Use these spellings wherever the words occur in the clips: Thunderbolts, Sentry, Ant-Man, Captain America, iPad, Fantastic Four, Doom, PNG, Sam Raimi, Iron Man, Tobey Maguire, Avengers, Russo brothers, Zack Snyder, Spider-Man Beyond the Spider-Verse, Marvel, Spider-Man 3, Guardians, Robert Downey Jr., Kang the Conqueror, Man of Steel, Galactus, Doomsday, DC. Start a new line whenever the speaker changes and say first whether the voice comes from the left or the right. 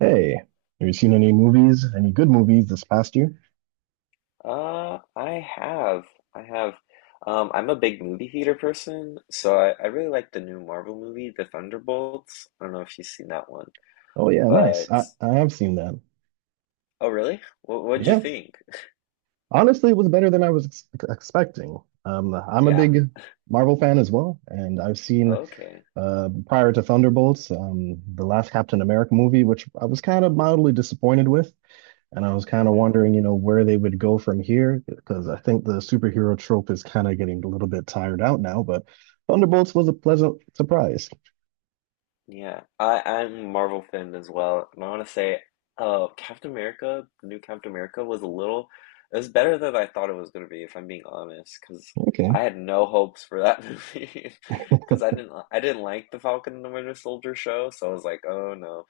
right: Hey, have you seen any movies, any good movies this past year?
left: I have. I have. I'm a big movie theater person, so I really like the new Marvel movie, The Thunderbolts. I don't know if you've seen that one,
right: Oh yeah, nice.
left: but
right: I have seen that.
left: oh, really? What'd you
right: Yeah,
left: think?
right: honestly, it was better than I was ex expecting. I'm a
left: Yeah.
right: big Marvel fan as well, and I've seen
left: Okay.
right: prior to Thunderbolts, the last Captain America movie, which I was kind of mildly disappointed with, and I was kind of
left: Mm-hmm.
right: wondering, you know, where they would go from here, because I think the superhero trope is kind of getting a little bit tired out now. But Thunderbolts was a pleasant surprise.
left: Yeah, I'm a Marvel fan as well, and I want to say, Captain America, the new Captain America was a little, it was better than I thought it was gonna be, if I'm being honest, because
right: Okay,
left: I had no hopes for that movie, because I didn't like the Falcon and the Winter Soldier show, so I was like, oh no.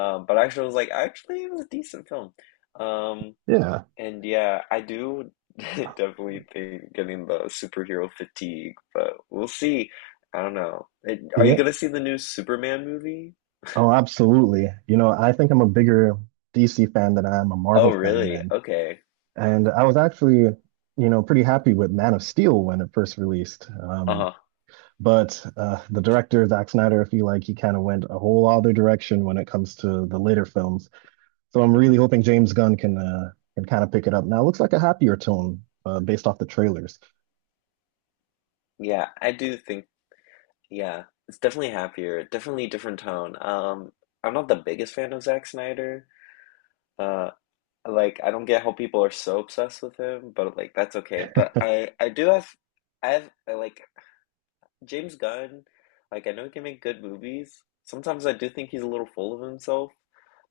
left: But actually, I was like, actually, it was a decent film. Um,
right: yeah,
left: and yeah, I do definitely think getting the superhero fatigue, but we'll see. I don't know. It, are you
right: yeah.
left: gonna see the new Superman movie?
right: Oh, absolutely. You know, I think I'm a bigger DC fan than I am a
left: Oh,
right: Marvel fan,
left: really?
right: and
left: Okay.
right: I was actually, you know, pretty happy with Man of Steel when it first released. Um,
left: Uh-huh.
right: but uh, the director Zack Snyder, I feel like he kind of went a whole other direction when it comes to the later films. So I'm really
left: Hmm.
right: hoping James Gunn can kind of pick it up. Now it looks like a happier tone, based off the trailers.
left: Yeah, I do think, yeah, it's definitely happier, definitely different tone. I'm not the biggest fan of Zack Snyder. Uh, like I don't get how people are so obsessed with him, but like that's okay. But I do have I have, like James Gunn, like I know he can make good movies. Sometimes I do think he's a little full of himself.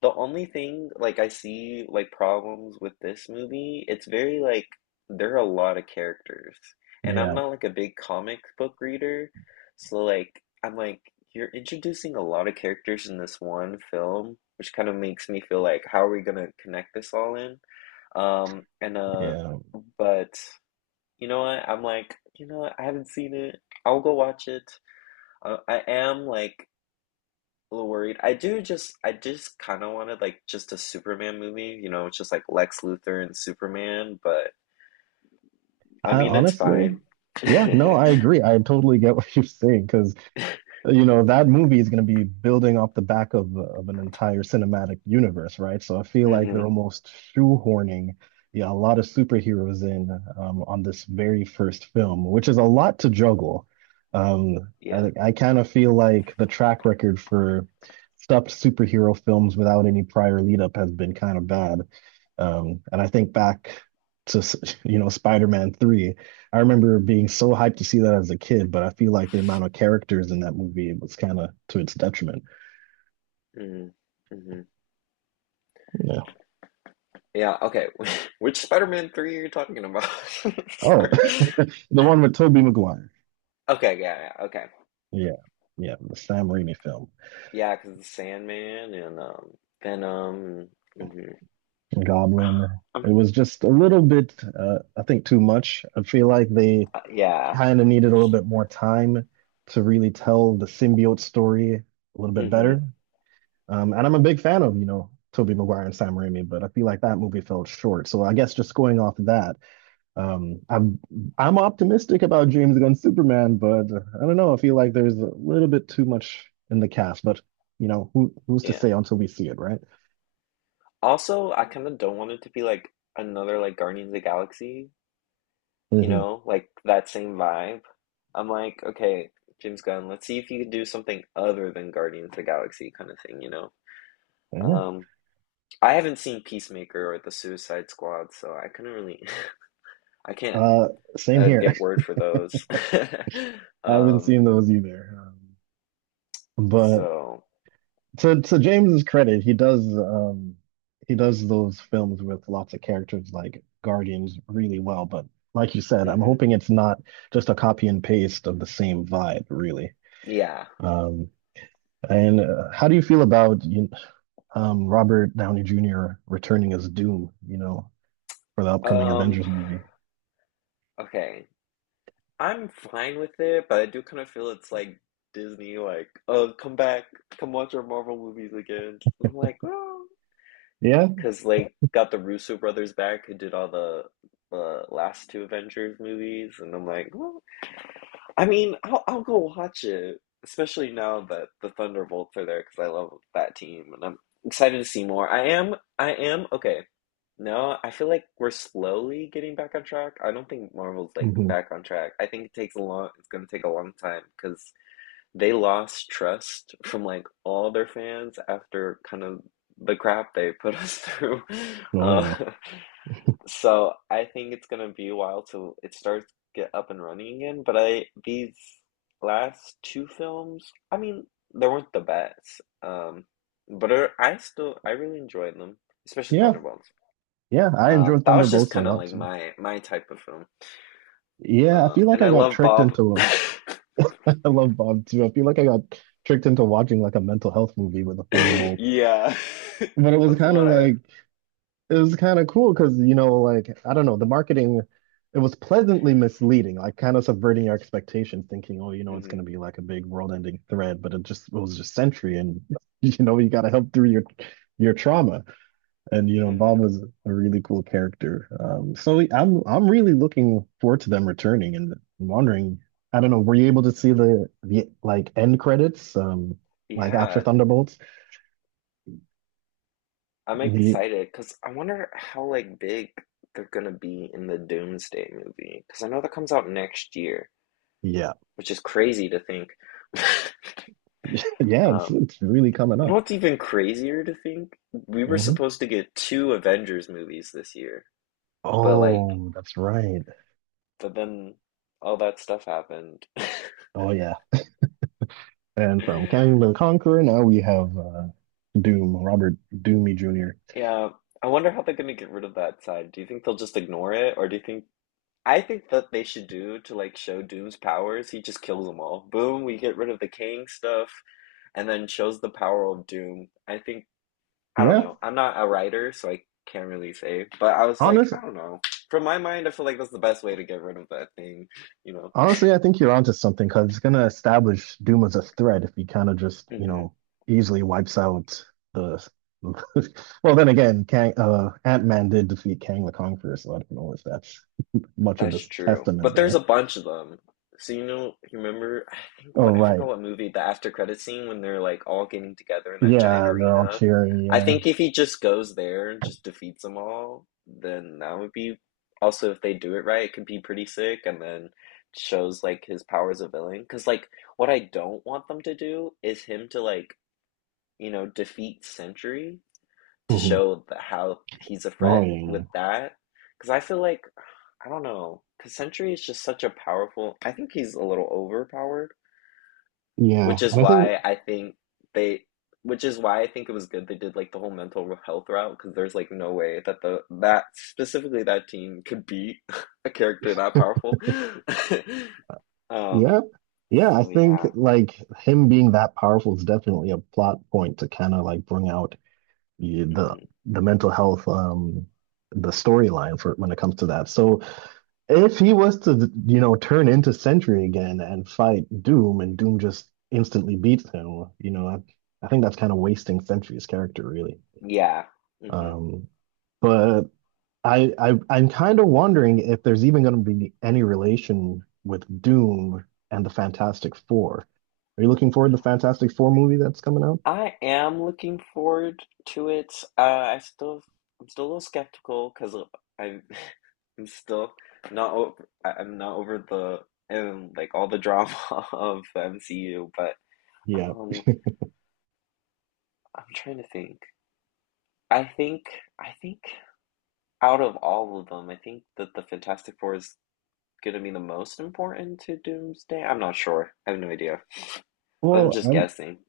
left: The only thing like I see like problems with this movie, it's very like there are a lot of characters. And I'm
right: Yeah,
left: not like a big comic book reader, so like I'm like you're introducing a lot of characters in this one film, which kind of makes me feel like how are we gonna connect this all in? And
right: yeah.
left: But you know what? I'm like, you know what? I haven't seen it. I'll go watch it. I am like a little worried. I just kind of wanted like just a Superman movie, you know, it's just like Lex Luthor and Superman, but I
right: I
left: mean it's
right: honestly,
left: fine.
right: yeah, no, I agree. I totally get what you're saying, because you know that movie is going to be building off the back of an entire cinematic universe, right? So I feel like they're
left: Hmm.
right: almost shoehorning, yeah, a lot of superheroes in, on this very first film, which is a lot to juggle. Um, I
left: Yeah.
right: think I kind of feel like the track record for stuffed superhero films without any prior lead up has been kind of bad. And I think back to, you know, Spider-Man 3. I remember being so hyped to see that as a kid, but I feel like the amount of characters in that movie was kind of to its detriment.
left: Hmm. Hmm.
right: You know.
left: Yeah, okay. Which Spider-Man 3 are you talking about?
right: Oh,
left: Sorry.
right: the one with Tobey Maguire.
left: Okay, yeah, yeah, okay.
right: Yeah, yeah, the Sam Raimi film,
left: Yeah, 'cause the Sandman and Venom. Hmm.
right: Goblin.
left: I'm,
right: It was just a little bit, I think, too much. I feel like they
left: yeah.
right: kind of needed a little bit more time to really tell the symbiote story a little bit
left: Hmm.
right: better. And I'm a big fan of, you know, Tobey Maguire and Sam Raimi, but I feel like that movie fell short. So I guess just going off of that, Um, I'm I'm optimistic about James Gunn's Superman, but I don't know. I feel like there's a little bit too much in the cast, but you know, who's to
left: Yeah.
right: say until we see it, right?
left: Also, I kind of don't want it to be like another like Guardians of the Galaxy. You
right: hmm
left: know, like that same vibe. I'm like, okay, James Gunn, let's see if you can do something other than Guardians of the Galaxy kind of thing, you know?
right: Yeah.
left: Um, I haven't seen Peacemaker or The Suicide Squad, so I couldn't really, I can't
right: Uh, same here.
left: give word for those.
right: I haven't
left: Um,
right: seen those either. But
left: so,
right: to James's credit, he does, he does those films with lots of characters like Guardians really well. But like you said, I'm
left: hmm
right: hoping it's not just a copy and paste of the same vibe, really.
left: yeah.
right: Um, and how do you feel about Robert Downey Jr. returning as Doom, you know, for the upcoming
left: Um,
right: Avengers movie.
left: okay. I'm fine with it, but I do kind of feel it's like Disney, like, oh, come back, come watch our Marvel movies again. I'm like, well.
right: Yeah.
left: Because like got the Russo brothers back who did all the last two Avengers movies, and I'm like, well, I mean, I'll go watch it, especially now that the Thunderbolts are there because I love that team, and I'm excited to see more. I am okay. No, I feel like we're slowly getting back on track. I don't think Marvel's like
right: hmm
left: back on track. I think it takes a long, it's gonna take a long time because they lost trust from like all their fans after kind of the crap they put us through.
right: Oh
left: Uh,
right: yeah,
left: so I think it's gonna be a while till it starts to get up and running again. But I these last two films, I mean, they weren't the best. But I still I really enjoyed them, especially
right: yeah,
left: Thunderbolts.
right: yeah. I enjoyed
left: That was just
right: Thunderbolts a
left: kind of
right: lot
left: like
right: too.
left: my type of film.
right: Yeah, I feel like
left: And
right: I
left: I
right: got
left: love
right: tricked
left: Bob.
right: into. I love Bob too. I feel like I got tricked into watching like a mental health movie with the Thunderbolts,
left: Yeah,
right: but
left: that's what I.
right: it was kind of cool because, you know, like, I don't know, the marketing, it was pleasantly misleading, like kind of subverting your expectations, thinking, oh, you know, it's going
left: Mhm.
right: to be like a big world-ending threat, but it was just Sentry, and you know, you got to help through your trauma. And you know,
left: Hmm.
right: Bob was a really cool character. So I'm really looking forward to them returning and wondering. I don't know, were you able to see the, end credits, like after
left: Yeah,
right: Thunderbolts?
left: I'm
right: The
left: excited because I wonder how like big they're gonna be in the Doomsday movie because I know that comes out next year,
right: Yeah,
left: which is crazy to think.
right: yeah, it's
left: Um,
right: it's really coming
left: you know
right: up.
left: what's even crazier to think? We were
right: Mhm.
left: supposed to get two Avengers movies this year, but like,
right: Oh, that's right.
left: but then all that stuff happened.
right: Oh yeah. And from Kang the Conqueror, now we have, Doom, Robert Doomy Jr.
left: Yeah, I wonder how they're gonna get rid of that side. Do you think they'll just ignore it, or do you think I think that they should do to like show Doom's powers, he just kills them all. Boom, we get rid of the king stuff, and then shows the power of Doom. I think I don't
right: Yeah,
left: know. I'm not a writer, so I can't really say. But I was like,
right: honest,
left: I don't know. From my mind, I feel like that's the best way to get rid of that thing, you know.
right: Honestly, I think you're onto something because it's gonna establish Doom as a threat if he kind of just, you
left: Hmm.
right: know, easily wipes out the. Well, then again, Kang, Ant-Man did defeat Kang the Conqueror, so I don't know if that's much of
left: That's
right: a
left: true.
right: testament
left: But there's a
right: there.
left: bunch of them. So you know, you remember, I think
right: Oh,
left: what I
right: right.
left: forgot what movie, the after credit scene when they're like all getting together in that giant
right: Yeah, they're all
left: arena.
right: cheering.
left: I
right: Yeah.
left: think if he just goes there and just defeats them all, then that would be also if they do it right, it could be pretty sick and then shows like his power as a villain. Because like what I don't want them to do is him to like, you know, defeat Sentry to
right: hmm
left: show that how he's a
right: Oh,
left: threat
right: yeah.
left: with that. Because I feel like, I don't know, because Sentry is just such a powerful. I think he's a little overpowered,
right: Yeah,
left: which is
right: and I think
left: why I think they. Which is why I think it was good they did like the whole mental health route because there's like no way that the that specifically that team could beat a character that powerful. Um.
right: Yeah. Yeah, I
left: So
right: think
left: yeah.
right: like him being that powerful is definitely a plot point to kind of like bring out the
left: Hmm.
right: mental health, the storyline for when it comes to that. So if he was to, you know, turn into Sentry again and fight Doom and Doom just instantly beats him, you know, I think that's kind of wasting Sentry's character really.
left: Yeah. Mm-hmm.
right: Um but I'm kind of wondering if there's even going to be any relation with Doom and the Fantastic Four. Are you looking forward to the Fantastic Four movie that's coming out?
left: I am looking forward to it. I still, I'm still a little skeptical because I'm, I'm still not over, I'm not over the like all the drama of the MCU. But
right: Yeah.
left: um, I'm trying to think. I think, I think out of all of them, I think that the Fantastic Four is gonna be the most important to Doomsday. I'm not sure. I have no idea. I'm
right: Well,
left: just
right: I'm,
left: guessing.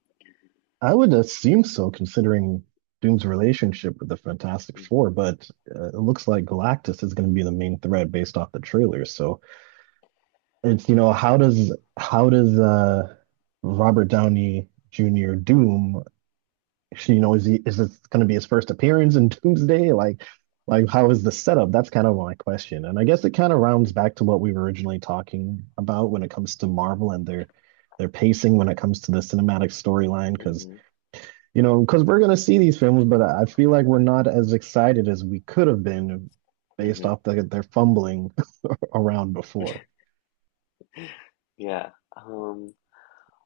right: I would assume so, considering Doom's relationship with the Fantastic Four, but it looks like Galactus is going to be the main threat based off the trailer. So it's, you know, how does, Robert Downey Jr. Doom, you know, is this going to be his first appearance in Doomsday? Like how is the setup? That's kind of my question, and I guess it kind of rounds
left: Hmm.
right: back to what we were originally talking about when it comes to Marvel and their pacing when it comes to the cinematic storyline. Because
left: Hmm.
right: you know, because we're going to see these films, but I feel like we're not as excited as we could have been based
left: Hmm.
right: off their fumbling around before.
left: Yeah. Um.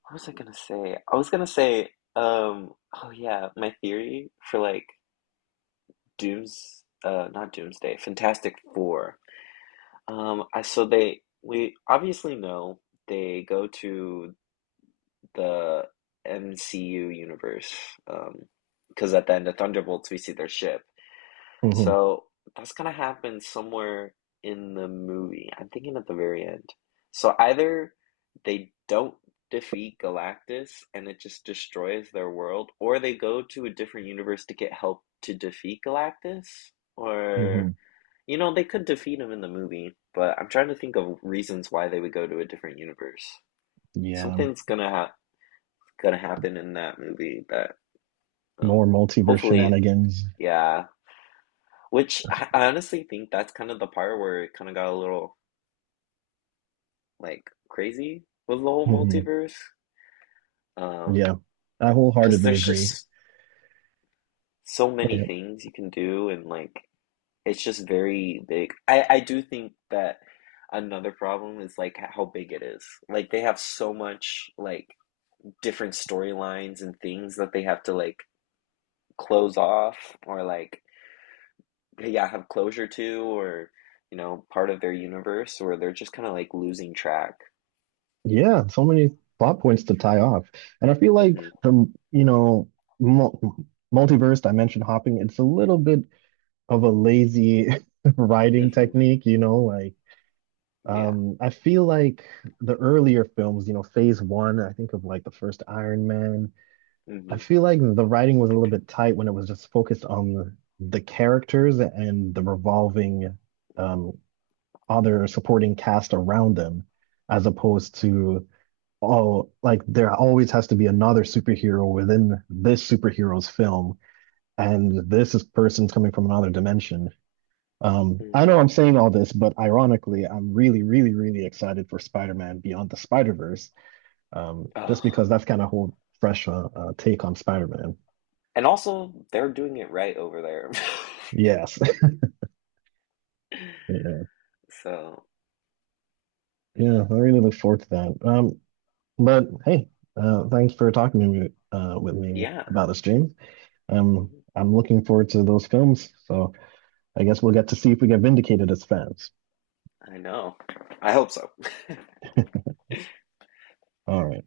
left: What was I gonna say? I was gonna say, um, oh yeah, my theory for like Dooms, not Doomsday, Fantastic Four. I so they we obviously know they go to the MCU universe, um, because at the end of Thunderbolts we see their ship.
right: hmm
left: So that's gonna happen somewhere in the movie. I'm thinking at the very end. So either they don't defeat Galactus and it just destroys their world, or they go to a different universe to get help to defeat Galactus, or
right: hmm
left: you know, they could defeat him in the movie, but I'm trying to think of reasons why they would go to a different universe.
right: Yeah,
left: Something's gonna happen in that movie that, well,
right: more multiverse
left: hopefully,
right: shenanigans.
left: yeah. Which I honestly think that's kind of the part where it kind of got a little like crazy with the whole
right: hmm
left: multiverse. Um,
right: Yeah, I
left: because
right: wholeheartedly
left: there's
right: agree.
left: just so many
right: Yeah,
left: things you can do, and like it's just very big. I do think that another problem is like how big it is. Like they have so much like different storylines and things that they have to like close off or like yeah, have closure to or you know, part of their universe where they're just kind of like losing track.
right: yeah, so many plot points to tie off, and I feel like
left: Hmm.
right: the you know mul multiverse dimension hopping. It's a little bit of a lazy writing
left: Hmm.
right: technique, you know, like,
left: Yeah.
right: I feel like the earlier films, you know, phase one, I think of like the first Iron Man, I
left: Hmm.
right: feel like the writing was a little bit tight when it was just focused on the characters and the revolving, um other supporting cast around them, as opposed to, oh, like there always has to be another superhero within this superhero's film, and this is person's coming from another dimension. I
left: Hmm.
right: know I'm saying all this, but ironically, I'm really, really, really excited for Spider-Man Beyond the Spider-Verse, just
left: Oh.
right: because that's kind of a whole fresh, take on Spider-Man.
left: And also, they're doing it right over there.
right: Yes, yeah,
left: So,
right: yeah. I really look forward to that. But hey, thanks for talking to me, with me
left: yeah,
right: about this, James.
left: mm-hmm.
right: I'm looking forward to those films, so I guess we'll get to see if we get vindicated as fans.
left: I know. I hope so.
right: All right.